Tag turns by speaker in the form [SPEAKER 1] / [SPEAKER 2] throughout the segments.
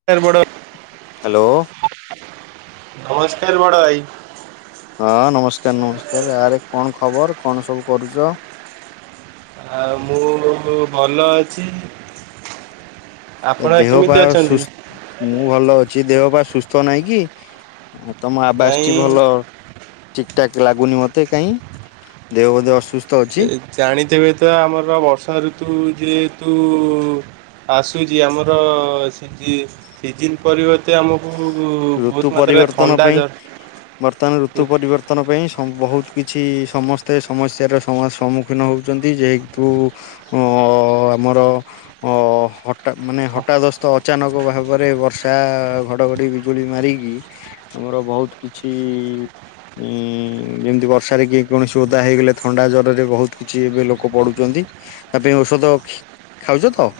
[SPEAKER 1] [unintelligible]
[SPEAKER 2] Hello.
[SPEAKER 1] ନମସ୍କାର ବଡ଼ ଭାଇ।
[SPEAKER 2] ହଁ ନମସ୍କାର ନମସ୍କାର ଆରେ କଣ ଖବର କଣ ସବୁ କରୁଚ?
[SPEAKER 1] ଆଉ ମୁଁ ଭଲ ଅଛି। ଆପଣ
[SPEAKER 2] ଦେହ ପା
[SPEAKER 1] କେମିତି ଅଛନ୍ତି?
[SPEAKER 2] ସୁସ୍ଥ ମୁଁ ଭଲ ଅଛି। ଦେହ ବା ସୁସ୍ଥ ନହିଁ କି? ଆ ତମ ଆବାସ ଟି ଭଲ
[SPEAKER 1] ନାଇଁ
[SPEAKER 2] ଠିକ ଠାକ ଲାଗୁନି ମତେ କାଇଁ ଦେହ ବୋଧେ ଅସୁସ୍ଥ? ଅଛି
[SPEAKER 1] ଜାଣିଥିବେ ତ ଆମର ବର୍ଷା ଋତୁ ଯେହେତୁ ଆସୁଚି ଆମର ସିଜି ସିଜିନ୍ ପରିବର୍ତ୍ତ ଏତେ ଆମକୁ
[SPEAKER 2] ଋତୁ
[SPEAKER 1] ବହୁତ ମାତ୍ରାରେ
[SPEAKER 2] ପରିବର୍ତ୍ତନ
[SPEAKER 1] ଥଣ୍ଡା [unintelligible]
[SPEAKER 2] ପତନ ପାଇଁ ବହୁତ କିଛି ସମସ୍ତେ ସମସ୍ୟାର ସମା ସମ୍ମୁଖୀନ ହେଉଚନ୍ତି ଯେହେତୁ ଅ ଆମର ଅ ହଟା ମାନେ ହଠାଦତ୍ସ୍ତ ଅଚାନକ ଭାବରେ ବର୍ଷା ଘଡଘଡି ବିଜୁଳି ମାରିକି ଆମର ବହୁତ କିଛି ଉଁ ଯେମିତି ବର୍ଷାରେ କିଏ କୌଣସି ଓଦା ହେଇଗଲେ ଥଣ୍ଡା ଜରରେ ବହୁତ କିଛି ଏବେ ଲୋକ ପଡୁଛନ୍ତି। ତା ପାଇଁ ଔଷଧ ଖାଉଛ ତ?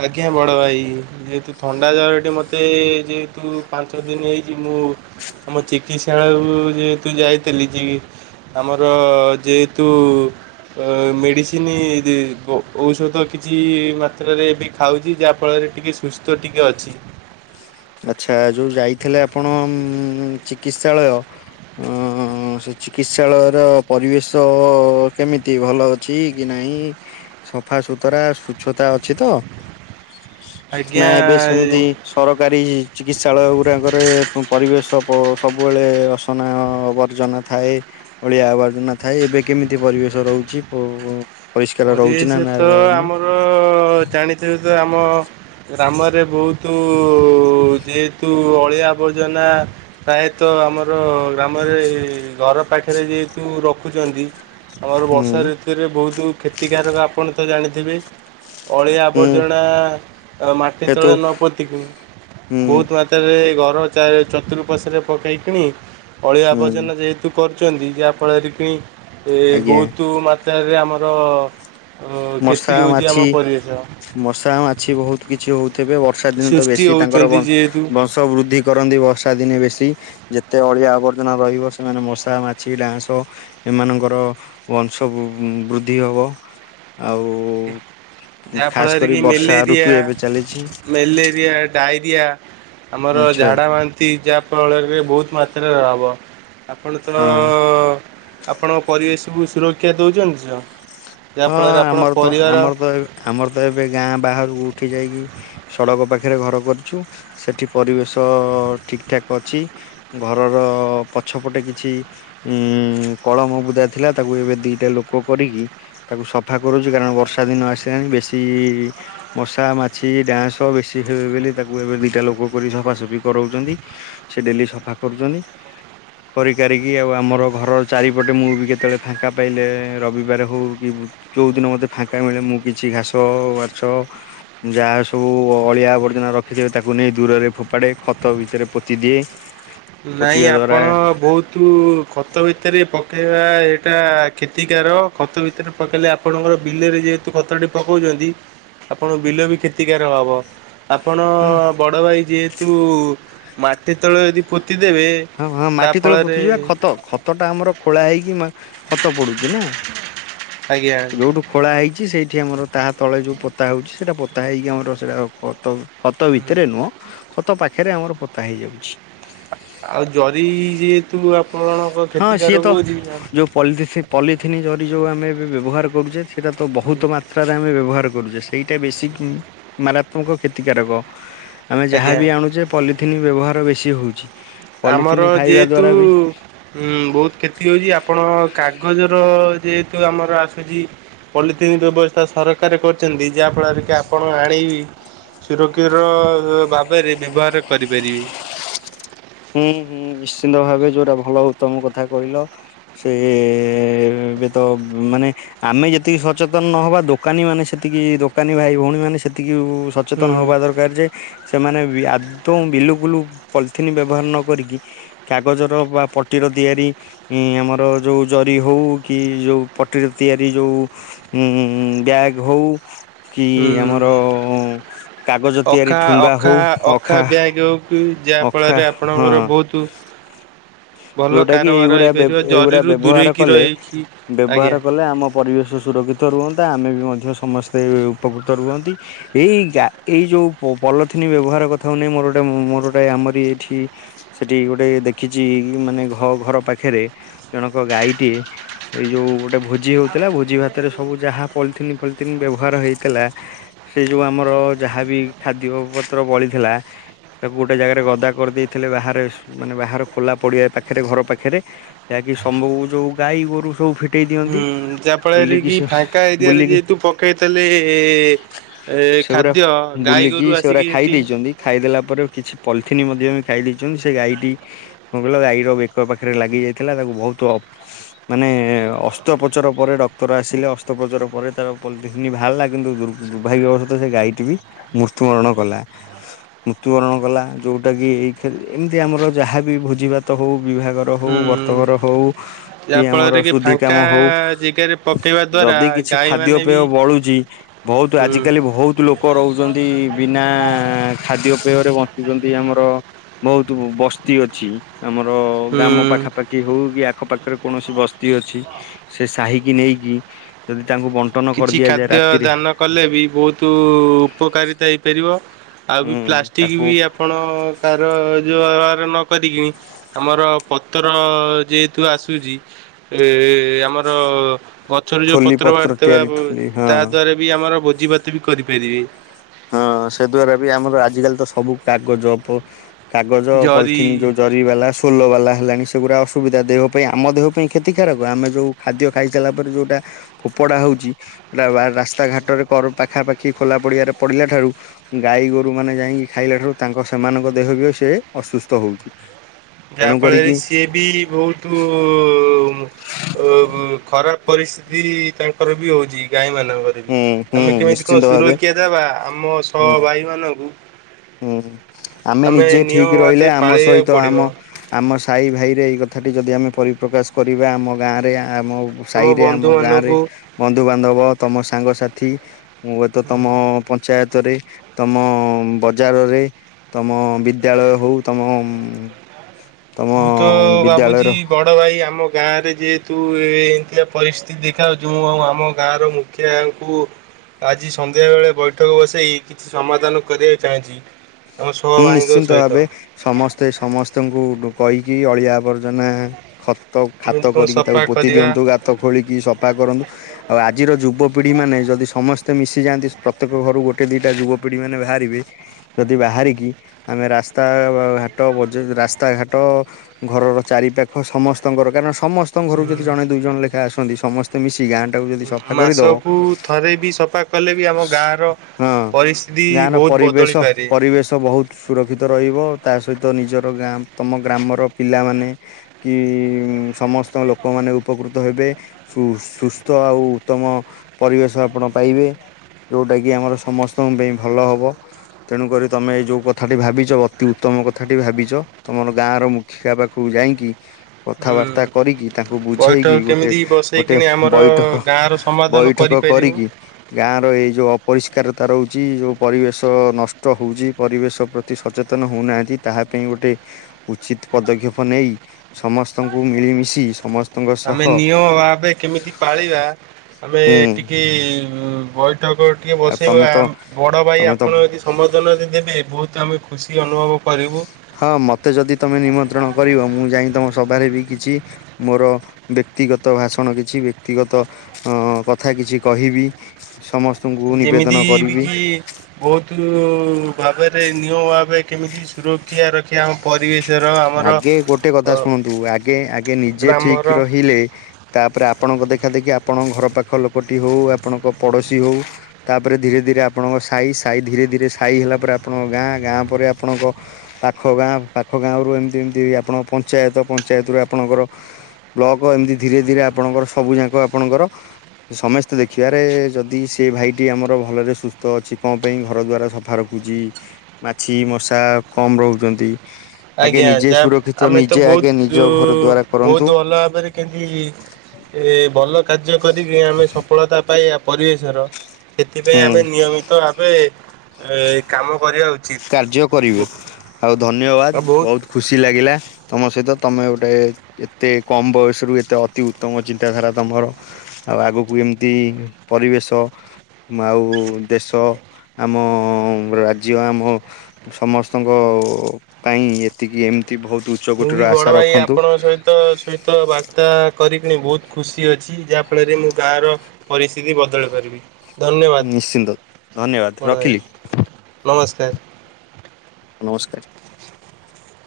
[SPEAKER 1] ଆଜ୍ଞ ବଡ ଭାଇ। ଯେହେତୁ ଥଣ୍ଡା ଜରଟି ମୋତେ ଯେହେତୁ ପାଞ୍ଚ ଦିନ ହେଇଛି ମୁଁ ଆମ ଚିକିତ୍ସାଳୟକୁ ଯେହେୁ ଯାଇଥିଲି ଆମର ଯେହେତୁ ମେଡ଼ିସିନ ଔଷଧ କିଛି ମାତ୍ରାରେ ବି ଖାଉଛି ଯାହାଫଳରେ ଟିକିେ ସୁସ୍ଥ ଟିକେ ଅଛି।
[SPEAKER 2] ଆଚ୍ଛା ଯୋଉ ଯାଇଥିଲେ ଆପଣ ଚିକିତ୍ସାଳୟ ଅ ଚିକିତ୍ସାଳୟର ପରିବେଶ କେମିତି ଭଲ ଅଛି କି ନହିଁ? ସଫା ସୁୁତୁରା ସ୍ଵଚ୍ଛତା ଅଛି ତ ନା ଏବେ ସେମିତି
[SPEAKER 1] ଆଜ୍ଞା
[SPEAKER 2] ସରକ ସରକାରୀ ଚିକିତ୍ସାଳୟ ଗୁଡ଼ାକରେ ପରିବେଶ ସବୁବେଳେ ଅସନା ଅବର୍ଜନା ଥାଏ ଅଳିଆ ଆବର୍ଜନା ଥାଏ ଏବେ କେମିତି ପରିବେଶ ରହୁଛି। ପରିଷ୍କାର ରହୁଛି ନା ନା ରହୁନି?
[SPEAKER 1] ର ଜାଣିଥିବ ତ ଆମ ଗ୍ରାମରେ ବହୁତ ଯେହେତୁ ଅଳିଆ ଆବର୍ଜନା ପ୍ରାୟତଃ ଆମର ଆମର ଗ୍ରାମରେ ଘର ପାଖରେ ଯେହେତୁ ରଖୁଛନ୍ତି ଆମର ବର୍ଷା
[SPEAKER 2] ହୁଁ
[SPEAKER 1] ଋ ତୁ ରେ ବହୁତ କ୍ଷତିକାରକ ଆପଣ ତ ଜାଣିଥିବେ। ଅଳିଆ
[SPEAKER 2] ହୁଁ
[SPEAKER 1] ଆବର୍ଜନା ମାଟି
[SPEAKER 2] ହେତୁ
[SPEAKER 1] ତଳେ ନ ପୋତିକି
[SPEAKER 2] ହୁଁ
[SPEAKER 1] ବହୁତ ମା ରେ ଘର ଚାରି ଚତୁଃପାର୍ଶ୍ଵରେ ପକାଇକିଣି ଅଳିଆ
[SPEAKER 2] ହୁଁ
[SPEAKER 1] ଆବର୍ଜନା ଯେହେତୁ କରୁଚନ୍ତି ଯାହାଫଳରେ କି
[SPEAKER 2] ଆଜ୍ଞା
[SPEAKER 1] ବହୁତ ମାତ୍ରାରେ ଆମର। ଓ
[SPEAKER 2] ମଶା
[SPEAKER 1] କ୍ଷତି ହଉଛି
[SPEAKER 2] ମାଛି
[SPEAKER 1] ଆମ ପରିବେଶ।
[SPEAKER 2] ମଶା ମାଛି ବହୁତ କିଛି ହଉଥିବେ ବର୍ଷା ଦିନ ତ
[SPEAKER 1] ସୃଷ୍ଟି
[SPEAKER 2] ବେଶୀ ତାଙ୍କର
[SPEAKER 1] ହେଉଛନ୍ତି
[SPEAKER 2] ବ
[SPEAKER 1] ଯେହେତୁ
[SPEAKER 2] ଵ ଶ ବୃଦ୍ଧି କରନ୍ତି ବର୍ଷା ଦିନେ ବେଶୀ। ଯେତେ ଅଳିଆ ଆବର୍ଜନା ରହିବ ସେମାନେ ମଶା, ମାଛି, ଡାଁସ ଏମାନଙ୍କର ବଂଶ ବୃଦ୍ଧି ହେବ। ଆଉ
[SPEAKER 1] ଯାହା
[SPEAKER 2] ଖାସ
[SPEAKER 1] ଫଳରେ
[SPEAKER 2] କରି
[SPEAKER 1] କି
[SPEAKER 2] ବର୍ଷା
[SPEAKER 1] ମ୍ୟାଲେରିଆ
[SPEAKER 2] ଋତୁ ଏବେ ଚାଲିଛି
[SPEAKER 1] ମ୍ୟାଲେରିଆ ଡାଇରିଆ ଆମର
[SPEAKER 2] ଆଛା
[SPEAKER 1] ଝାଡ଼ା ବାନ୍ତି ଯାହାଫଳରେ ବହୁତ ମାତ୍ରାରେ ହେବ। ଆପଣ ତ
[SPEAKER 2] ହଁ।
[SPEAKER 1] ଆପଣଙ୍କ ପରିବେଶକୁ ସୁରକ୍ଷା ଦେଉଛନ୍ତି ତ?
[SPEAKER 2] ହଁ
[SPEAKER 1] ଯାହାଫଳରେ ଆପଣ
[SPEAKER 2] ଆମର ତ
[SPEAKER 1] ପରିବାର
[SPEAKER 2] ଆମର ତ ଏ ଆମର ତ ଏବେ ଗାଁ ବାହାରକୁ ଉଠି ଯାଇକି ସଡ଼କ ପାଖରେ ଘର କରିଚୁ ସେଠି ପରିବେଶ ଠିକ ଠାକ୍ ଅଛି। ଘରର ପଛପଟେ କିଛି ଉଁ କଳମବୁଦା ଥିଲା ତାକୁ ଏବେ ଦିଟା ଲୋକ କରିକି ତାକୁ ସଫା କରୁଚୁ କାରଣ ବର୍ଷା ଦିନ ଆସିଲାଣି ବେଶୀ ମଶା ମାଛି ଡାଁଶ ବେଶୀ ହେବେ ବୋଲି ତାକୁ ଏବେ ଦୁଇଟା ଲୋକ କରି ସଫାସଫି କରଉନ୍ତି। ସେ ଡେଲି ସଫା କରୁଛନ୍ତି କରିିକାରିକି ଆଉ ଆମର ଘରର ଚାରିପଟେ ମୁଁ ବି କେତେବେଳେ ଫାଙ୍କା ପାଇଲେ ରବିବାର ହେଉ କି ଯଉଦିନ ମୋତେ ଫାଙ୍କା ମିଳେ ମୁଁ କିଛି ଘାସ ବାଛ ଯାହା ସବୁ ଅଳିଆ ଆବର୍ଜନା ରଖିଥିବେ ତାକୁ ନେଇ ଦୂରରେ ଫୋପାଡ଼େ ଖତ ଭିତରେ ପୋତି ଦିଏ। ହ [inaudible]
[SPEAKER 1] ନାଇଁ ଆପଣ ବହୁତୁ ଖ ତ ଭିତରେ ପକେଇବା ଏଟା କ୍ଷତିକାର ଖତ ଭିତରେ ପକେଇଲେ ଆପଣଙ୍କର ବିଲରେ ଯେହେ ତୁ ଖତଟି ପକଉଚନ୍ତି ଆପଣଙ୍କ ବିଲ ବି କ୍ଷତିକାର ହବ। ଆପଣ ବଡ଼ ଭାଇ ଯେହେତୁ ମାଟି ତଳେ ଯଦି ପୋତି ଦେବେ
[SPEAKER 2] ହଁ ହଁ ମାଟି ତଳେ ପୋତୁଚି ବା ଖତ ଖ ଖତଟା ଆମର ଖୋଳା ହେଇକି ମ ଖତ ପଡ଼ୁଚି ନା
[SPEAKER 1] ଆଜ୍ଞା
[SPEAKER 2] ଯୋଉଠୁ ଖୋଳା ହେଇଚି ସେଇଠି ଆମର ତାହା ତଳେ ଯୋଉ ପୋତା ହଉଚି ସେଟା ପୋତା ହେଇକି ଆମର ସେଟା ଖତ ଖତ ଭିତରେ ନୁହଁ ଖତ ପାଖରେ ଆମର ପୋତା ହେଇଯାଉଛି।
[SPEAKER 1] ଆଉ ଜରି ଯେହେତୁ ଆପଣଙ୍କ
[SPEAKER 2] ହଁ ସିଏ
[SPEAKER 1] କ୍ଷତିକାରକ
[SPEAKER 2] ତ
[SPEAKER 1] ହେଉଛି
[SPEAKER 2] ଯୋଉ ପଲିଥି ପଲିଥିନି ଜରି ଯୋଉ ଆମେ ଏବେ ବ୍ୟବହାର କରୁଚେ ଏଟା ତ ବହୁତ ମାତ୍ ଟାରେ ଆମେ ବ୍ୟବହାର କରୁଚେ ସେଇଟା ବେଶିକି ମାରାତ୍ମକ କ୍ଷତିକାରକ। ଆମେ ଯାହା
[SPEAKER 1] ଆଜ୍ଞା।
[SPEAKER 2] ବିି ଆଣୁଚେ ପଲିଥିନ୍ ବ୍ୟବହାର ବେଶୀ ହଉଚି।
[SPEAKER 1] ଆମର ଯେହେତୁ ହୁଁ ବହୁତ କ୍ଷତି ହଉଚି ଆପଣ କାଗଜର ଯେହେତୁ ଆମର ଆସୁଚି ପଲିଥିନ୍ ବ୍ୟବସ୍ଥା ସରକାର କରିଚନ୍ତି ଯାହା ଫଳରେ କି ଆପଣ ଆଣିବି ସୁରକ୍ଷିର ଭାବରେ ବ୍ୟବହାର କରିପାରିବେ।
[SPEAKER 2] ହୁଁ ହୁଁ ନିଶ୍ଚିନ୍ତ ଭାବେ ଯୋଉରା ଭଲ ଉତ୍ତମ କଥା କହିଲ। ସେ ଏବେ ତ ମାନେ ଆମେ ଯେତିକି ସଚେତନ ନହବା ଦୋକାନୀ ମାନେ ସେତିକି ଦୋକାନୀ ଭାଇ ଭଉଣୀ ମାନେ ସେତିକି ଉ ସଚେତନ
[SPEAKER 1] ହୁଁ।
[SPEAKER 2] ହବା ଦରକାର ଯେ ସେମାନେ ବି ଆଦୌ ବିଲୁ ବୁଲୁ ପଲଥିନି ବ୍ୟ ବହାର ନ କରିକି କାଗଜର ବା ପଟିର ତିଆରି ଇଁ ଆମର ଯୋଉ ଜରି ହଉ କି ଯୋଉ ପଟିର ତିଆରି ଯୋଉ ଉଁ ବ୍ୟାଗ୍ ହଉ କି
[SPEAKER 1] ହୁଁ
[SPEAKER 2] ଆମର କାଗଜ ତିଆରି
[SPEAKER 1] ଅଖା
[SPEAKER 2] ଠୁଙ୍ଗା
[SPEAKER 1] ଅଖା
[SPEAKER 2] ହଉ
[SPEAKER 1] ଅଖା ବ୍ୟାଗ ହଉ କି ଯାହା
[SPEAKER 2] ଅଖା
[SPEAKER 1] ଫଳରେ
[SPEAKER 2] ହଁ
[SPEAKER 1] ଆପଣଙ୍କର ବହୁତୁ
[SPEAKER 2] ଯୋଉଟା କି ଏଇଗୁରା
[SPEAKER 1] ହେଇପାରିବ
[SPEAKER 2] ବ୍ଯବ ଏଇଗୁରା
[SPEAKER 1] ଜରିରୁ
[SPEAKER 2] ବ୍ୟବହାର
[SPEAKER 1] ଦୂରେଇକି
[SPEAKER 2] କଲେ
[SPEAKER 1] ରହିକି
[SPEAKER 2] ବ୍ୟବହାର
[SPEAKER 1] ଆଜ୍ଞା।
[SPEAKER 2] କଲେ ଆମ ପରିବେଶ ସୁରକ୍ଷିତ ରୁହନ୍ତା ଆମେ ବି ମଧ୍ୟ ସମସ୍ତେ ଉପକୃତ ରୁହନ୍ତି। ଏଇ ଗା ଏଇ ଯୋଉ ପ ପଲଥିନି ବ୍ୟବହାର କଥାକୁ ନେଇ ମୋର ଗୋଟେ ମୋର ଗୋଟେ ଆମରି ଏଠି ସେଠି ଗୋଟେ ଦେଖିଚି ମାନେ ଘ ଘର ପାଖେରେ ଜଣକ ଗାଈଟିଏ ଏଇ ଯୋଉ ଗୋଟେ ଭୋଜି ହଉଥିଲା ଭୋଜି ଭାତରେ ସବୁ ଯାହା ପଲିିଥିନ୍ ଫଲିିଥିନ୍ ବ୍ୟବହାର ହେଇଥିଲା ସେ ଯୋଉ ଆମର ଯାହା ବି ଖାଦ୍ୟ ପତ୍ର ବଳିଥିଲା ତାକୁ ଗୋଟେ ଜାଗାରେ ଗଦା କରିଦେଇଥିଲେ ବାହାରେ ସୁ ମାନେ ବାହାର ଖୋଲା ପଡି଼ଆ ପାଖେରେ ଘର ପାଖେରେ। ଯାହାକି ସମ୍ବୁ ଯୋଉ ଗାଈ ଗୋରୁ ସବୁ ଫି
[SPEAKER 1] ହୁଁ ଯାହା ଫଳରେ କି ଫାଙ୍କା ଏରିଆରେ
[SPEAKER 2] ବୁଲିକି
[SPEAKER 1] ଯେହେତୁ ପକେଇଥେଲେ ଏ
[SPEAKER 2] ସେଗୁରା
[SPEAKER 1] ଖାଦ୍ୟ ଗାଈ
[SPEAKER 2] ବୁଲିକି
[SPEAKER 1] ଗୋରୁ
[SPEAKER 2] ସେଗୁରା
[SPEAKER 1] ଆସିକି
[SPEAKER 2] ଖାଇ
[SPEAKER 1] ସେଠି
[SPEAKER 2] ଦେଇଛନ୍ତି ଖାଇଦେଲା ପରେ କିଛି ପଲିଥିନ ମଧ୍ୟ ଖାଇ ଦେଇଛନ୍ତି ସେ ଗାଈଟି କଁ କହିଲ ଗାଈର ବେକ ପାଖରେ ଲାଗି ଯାଇଥିଲା ତାକୁ ବହୁତ ଅ ମାନେ ଅସ୍ତ୍ରୋପଚର ପରେ ଡକ୍ଟର ଆସିଲେ ଅସ୍ତ୍ରୋପଚର ପରେ ତାର ପଲିିଥିନି ଭାରଲା କିନ୍ତୁ ଦୁର୍ ଦୁର୍ଭାଗ୍ୟ ବଶତଃ ସେ ଗାଈଟି ବି ମୃତ୍ୟୁବରଣ କଲା। ମୃତ୍ୟୁବରଣ କଲା ଯୋଉଟା କି ଏଇଖି ଏମତି ଆମର ଯାହା ବି ଭୋଜି ଭା ତ ହଉ ବିଭାଗର ହଉ
[SPEAKER 1] ହୁଁ
[SPEAKER 2] ବର୍ତଘର ହଉ କି ଆମର
[SPEAKER 1] ଯାହାଫଳରେ କି
[SPEAKER 2] ଶୁଦ୍ଧି
[SPEAKER 1] ଫାଙ୍କା
[SPEAKER 2] କାମ ହଉ
[SPEAKER 1] ଜାଗାରେ ପକେଇବା ଦ୍ୱାରା
[SPEAKER 2] ଯଦି କିଛି ଖାଦ୍ୟ
[SPEAKER 1] ଗାଈମାନେ
[SPEAKER 2] ପେୟ
[SPEAKER 1] ବି
[SPEAKER 2] ବଳୁଚି ବହୁତ
[SPEAKER 1] ହୁଁ
[SPEAKER 2] ଆଜିକାଲି ଭଉତୁ ଲୋ କରଉଚନ୍ତି ବିନା ଖାଦ୍ୟ ପେୟରେ ବଞ୍ଚୁଚନ୍ତି ଆମର ବହୁତୁ ବସ୍ତି ଅଛି ଆମର ଗ୍ରାମ
[SPEAKER 1] ହୁଁ
[SPEAKER 2] ପାଖା ପାଖି କି ହଉ କି ଆଖ ପାଖରେ କୌଣସି ବସ୍ତି ଅଛି ସେ ସାହିକି ନେଇକି ଯଦି ତାଙ୍କୁ ବଣ୍
[SPEAKER 1] କିଛି ଖାଦ୍ୟ ଦାନ କଲେ ବି ବହୁତୁ ଉପକାରିତା ପାରିବ ଆଉ ବି
[SPEAKER 2] ଉଁ
[SPEAKER 1] ପ୍ଲାଷ୍ଟିକ
[SPEAKER 2] ତାକୁ
[SPEAKER 1] ବି ଆପଣ-ତା ର ଯ ହାର ନ କରିକି ଆମର ପତ୍ର ଯେହେତୁ ଆସୁଚି ଏ ଆମର ଗଛର ଯୋଉ
[SPEAKER 2] ଠୋଲି
[SPEAKER 1] ପତ୍ର ବାହାର୍ ତ
[SPEAKER 2] ତିଆରି ଠୋଲି ହଁ
[SPEAKER 1] ତାଦ୍ଵାରା ବି ଆମର ଭୋଜି ଭାତ ବି କରିପାରିବେ।
[SPEAKER 2] ହଁ ସେ ଦ୍ୱାରା ବି ଆମର ଆଜିକାଲି ତ ସବୁ କାଗଜ ପ-କାଗଜ
[SPEAKER 1] ଜରି
[SPEAKER 2] ପଲିଥିନ୍ ଯୋଉ ଜରୀ ରି ବାଲା ସୋଲ ବାଲା ହେଲାଣି ସେଗୁଡା ଅସୁବିଧା ଦେହ ପାଇଁ ଆମ ଦେହ ପାଇଁ କ୍ଷତିକାରକ ଆମେ ଯୋଉ ଖାଦ୍ୟ ଖାଇସାରିଲା ପରେ ଯୋ ଉଟା ଫୋପଡା ହଉଚି ରା- ରା ରାସ୍ତା ଘାଟରେ କର୍ ପାଖାପାଖି ଖୋଲା ପଡିଆରେ ପଡିଲା ଠାରୁ ଗାଈ ଗୋରୁ ମାନେ ଯାଇକି ଖାଇଲା ଠାରୁ ତାଙ୍କ ସେମାନଙ୍କ ଦେହ ବି ସେ ଅସୁସ୍ଥ ହଉଚି।
[SPEAKER 1] ଯାହା ଫଳରେ ସିଏ ବି ବହୁତୁ ଉ- ଖରାପ ପରିସ୍ଥିତି ତାଙ୍କର ବି ହଉଚି ଗାଈ ମାନଙ୍କର।
[SPEAKER 2] ହୁଁ ହୁଁ
[SPEAKER 1] ଆମେ କେମିତି କଣ
[SPEAKER 2] ନିଶ୍ଚିନ୍ତ ଭାବେ
[SPEAKER 1] ସୁରକ୍ଷା ଦେବା ଆମ ସହ
[SPEAKER 2] ହୁଁ।
[SPEAKER 1] ଭାଇ ମାନଙ୍କୁ?
[SPEAKER 2] ହୁଁ ଆମେ ନିଜେ
[SPEAKER 1] ନିୟମ
[SPEAKER 2] ଠିକ୍
[SPEAKER 1] ମାତେ
[SPEAKER 2] ରହିଲେ ଆମ
[SPEAKER 1] ପାଳିବାକୁ
[SPEAKER 2] ସହିତ
[SPEAKER 1] ପଡ଼ିବ
[SPEAKER 2] ଆମ ଆମ ସାଇ ଭାଇରେ ଏଇ କଥାଟି ଯଦି ଆମେ ପରିପ୍ରକାଶ କରିବା ଆମ ଗାଁରେ ଆମ ସାହି ରେ ଆମ ଗାଁ ରେ ବନ୍ଧୁବାନ୍ଧବ ତମ ସାଙ୍ଗସାଥି ହୁଏତ ତମ ପଂ ପଞ୍ଚାୟତରେ ତମ ବଜାରରେ ତମ ବିଦ୍ୟାଳୟ ହଉ ତମ ତମ
[SPEAKER 1] ମୁଁ ତ ଭାବୁଚି
[SPEAKER 2] ବିଦ୍ୟାଳୟରେ
[SPEAKER 1] ବ ଡ ଭାଇ ଆମ ଗାଁରେ ଯେହେତୁ ଏମିତିଆ ପରିସ୍ଥିତି ଦେଖା ଦଉଚି ମୁଁ ଆଉ ଆମ ଗାଁର ମୁଖ୍ ଖିଆଙ୍କୁ ଆଜି ସନ୍ଧ୍ୟା ବେଳେ ବୈଠକ ବସେଇ କିଛି ସମାଧାନ କରିବାକୁ ଚାହିଁ ଛି। ତମ ସହ
[SPEAKER 2] ହୁଁ
[SPEAKER 1] ଭାଇଙ୍କ
[SPEAKER 2] ନିଶ୍ଚିନ୍ତ ଭାବେ
[SPEAKER 1] ସହିତ।
[SPEAKER 2] ସମସ୍ତେ ସମସ୍ତଙ୍କୁ ଡୁ କହିକି ଅଳିଆ ଆବର୍ଜନା
[SPEAKER 1] କେମିତି
[SPEAKER 2] ଖତ-ଖାତ
[SPEAKER 1] କଣ
[SPEAKER 2] କରିକି ତାକୁ
[SPEAKER 1] ସଫା
[SPEAKER 2] ପୋତି
[SPEAKER 1] କରିବା
[SPEAKER 2] ଦିଅନ୍ତୁ ଗାତ ଖୋଳିକି ସଫା କରନ୍ତୁ। ଆଉ ଆଜିର ଯୁବପିଢି ମାନେ ଯଦି ସମସ୍ତେ ମିଶିଯାଆନ୍ତି ପ୍ରତ୍ୟେକ ଘରୁ ଗୋଟେ ଦିଟା ଯୁବପିଢି ମାନେ ବାହାରିବେ ଯଦି ବାହାରିକି ଆମେ ରାସ୍ତା ଘାଟ ଵଝି -ରାସ୍ତାଘାଟ ଘରର ଚାରି ପାଖ ସମସ୍ତ ଙ୍କର କାରଣ ସମସ୍ତଙ୍କ ଘରୁ ଯଦି ଜଣେ ଦୁଇ ଜଣ ଲେଖା ଆସନ୍ତି ସମସ୍ତେ ମିଶି ଗାଁ ତାକୁ ଯଦି ସଫା କରିଦବ
[SPEAKER 1] ମାସକୁ ଥରେ ବି ସଫା କଲେ ବି ଆମ ଗାଁର
[SPEAKER 2] ହଁ
[SPEAKER 1] ପରିସ୍ଥିତି
[SPEAKER 2] ଗାଁ ର
[SPEAKER 1] ବହୁତ
[SPEAKER 2] ପରିବେଶ
[SPEAKER 1] ବଦଳିପାରେ।
[SPEAKER 2] ପରିବେଶ୍ ବହୁତ୍ ସୁରକ୍ଷିତ ରହିବ ତା ସହିତ ନିଜର ଗାଁ-ତମ ଗ୍ରାମର ପିଲାମାନେ କି ସମସ୍ତ ଲୋକମାନେ ଉପକୃତ ହେବେ ସୁ ସୁସ୍ଥ ଆଉ ଉତ୍ତମ ପରିବେଶ ଆପଣ ପାଇବେ। ଯୋଉଟା କିି ଆମର ସମସ୍ତଙ୍କ ପାଇଁ ଭଲ ହବ। ତେଣୁକରି ତମେ ଏଇ ଯୋଉ କଥାଟି ଭାବିଚି ଅତି ଉତ୍ତମ କଥାଟି ଭାବିଚ। ତମର ଗାଁ ର ମୁଖିଆ ପାଖକୁ ଯାଇଙ୍କି
[SPEAKER 1] ହୁଁ।
[SPEAKER 2] କଥାବାର୍ତ୍ତା କରିକି ତାଙ୍କୁ
[SPEAKER 1] ପଇଠ
[SPEAKER 2] ବୁଝେଇକି ଗୋଟେ
[SPEAKER 1] କେମିତି
[SPEAKER 2] ଗୋଟେ
[SPEAKER 1] ବସେଇକିଣି ଆମର
[SPEAKER 2] ବୈଠକ
[SPEAKER 1] ଗାଁର ସମାଧାନ
[SPEAKER 2] ବୈଠକ
[SPEAKER 1] କରିପାରିବୁ।
[SPEAKER 2] କରିକି ଗାଁ ର ଏଇ ଯୋଉ ଅପରିଷ୍କାରତା ରହୁଚି ଯୋଉ ପରିବେଶ ନଷ୍ଟ ହଉଚି ପରିବେଶ ପ୍ରତି ସଚେତନ ହଉନାହାନ୍ତି ତାହା ପାଇଁ ଗୋଟେ ଉଚିତ୍ ପଦକ୍ଷେପ ନେଇ ସମସ୍ତଙ୍କୁ ମିଳିମିଶି ସମ
[SPEAKER 1] ଆମେ ନିୟମ ଭାବେ କେମିତି ପାଳିବା ଆମେ
[SPEAKER 2] ହୁଁ
[SPEAKER 1] ଟିକେ ବୈଠକ ଟିଏ
[SPEAKER 2] ଆଉ
[SPEAKER 1] ବସେଇବ
[SPEAKER 2] ତମେ
[SPEAKER 1] ଆ
[SPEAKER 2] ତ
[SPEAKER 1] ବଡ ଭାଇ
[SPEAKER 2] ତମେ ତ
[SPEAKER 1] ଆପଣ ଯଦି ସମ [unintelligible] ବହୁତ ଆମେ ଖୁସି ଅନୁଭବ କରିବୁ।
[SPEAKER 2] ହଁ ମତେ ଯଦି ତମେ ନିମନ୍ତ୍ରଣ କରିବ, ମୁଁ ଯାଇ ତମ ସଭାରେ ବି କିଛି ମୋର ବ୍ୟକ୍ତିଗତ ଭାଷଣ କିଛି ବ୍ୟକ୍ତିଗତ ଅ କଥା କିଛି କହିବି। ସମସ୍ତଙ୍କୁ ନିବେଦନ କରିବି।
[SPEAKER 1] ବହୁତୁ ଭାବରେ ନିୟମ ଭାବେ କେମିତି ସୁରକ୍ଷା ରଖିବା ଆମ ପରିବେଶ
[SPEAKER 2] ଆଗେ ଗୋଟେ କଥା ଶୁଣନ୍ତୁ, ଆଗେ ଆଗେ ନିଜେ
[SPEAKER 1] ଗ୍ରାମର
[SPEAKER 2] ଠିକ୍ ରହିଲେ ତାପରେ ଆପଣଙ୍କ ଦେଖା ଦେଖି, ଆପଣଙ୍କ ଘର ପାଖ ଲୋକଟି ହଉ, ଆପଣଙ୍କ ପଡୋଶୀ ହଉ ତାପରେ ଧୀରେ ଧୀରେ ଆପଣଙ୍କ ସାଇ, ସାଇ, ଧୀରେ ଧୀରେ ସାଇ ହେଲା ପରେ, ଆପଣଙ୍କ ଗାଁ, ଗାଁ ପରେ ଆପଣଙ୍କ ପାଖ ଗାଁ, ପାଖ ଗାଁ ରୁ ଏମିତି ଏମିତି ଆପଣ ପଞ୍ଚାୟତ, ପଞ୍ଚାୟତରୁୁ ଆପଣଙ୍କର ବ୍ଲକ, ଏମିତି ଧୀରେ ଧୀରେ ଆପଣଙ୍କର ସବୁ ଯାକ ଆପଣଙ୍କର ସମସ୍ତେ ଦେଖିବାରେ, ଯଦି ସେ ଭାଇଟି ଆମର ଭଲରେ ସୁସ୍ଥ ଅଛି। କଣ ପାଇଁ ଘର ଦ୍ଵାରା ସଫା ର ଖୁଚି, ମାଛି ମଶା କମ୍ ରହୁଚନ୍ତି।
[SPEAKER 1] ଆଜ୍ଞା ଯାହା, ଆମେ ତ ବହୁତ୍,
[SPEAKER 2] ନିଜ ଘର ଦ୍ଵାରା କରନ୍ତୁ।
[SPEAKER 1] ବହୁତ୍ ଭଲ ଭାବରେ କେମିତି ଏ ଭଲ କାର୍ଯ୍ୟ କରିକି ଆମେ ସଫଳତା ପାଇବା ପରିବେଶର ସେଥିପାଇଁ
[SPEAKER 2] ହୁଁ
[SPEAKER 1] ଆମେ ନିୟମିତ ଭାବେ ଏ କାମ କରିବା ଉ
[SPEAKER 2] କାର୍ଯ୍ୟ କରିବେ, ଆଉ ଧନ୍ୟବାଦ, ବହୁତ ଖୁସି ଲାଗିଲା। ତମ ସହିତ ତମେ ଗୋଟେ ଏତେ କମ ବୟସ୍ ରୁ ଏତେ ଅତି ଉତ୍ତମ ଚିନ୍ତାଧାରା ତମର। ଆଉ ଆଗକୁ ଏମିତି ପରିବେଶ ଆଉ ଦେଶ, ଆମ ରାଜ୍ୟ ଆମ ସମସ୍ତଙ୍କ ପାଇଁ ଏତିକି ଏମିତି ବହୁତ ଉ
[SPEAKER 1] ମୁଁ ବି ବଡ଼ ଭାଇ ଆପଣଙ୍କ ସହି ତ ସହିତ ବାର୍ତ୍ତା କରିକି ବହୁତ ଖୁସି ଅଛି। ଯାହା ଫଳରେ ମୁଁ ଗାଁ ର ପରିସ୍ଥିତି ବଦଳେଇ ପାରିବି। ଧନ୍ୟବାଦ
[SPEAKER 2] ନିଶ୍ଚିନ୍ତ, ଧନ୍ୟବାଦ ରଖିଲି।
[SPEAKER 1] ନମସ୍କାର୍।
[SPEAKER 2] ନମସ୍କାର୍।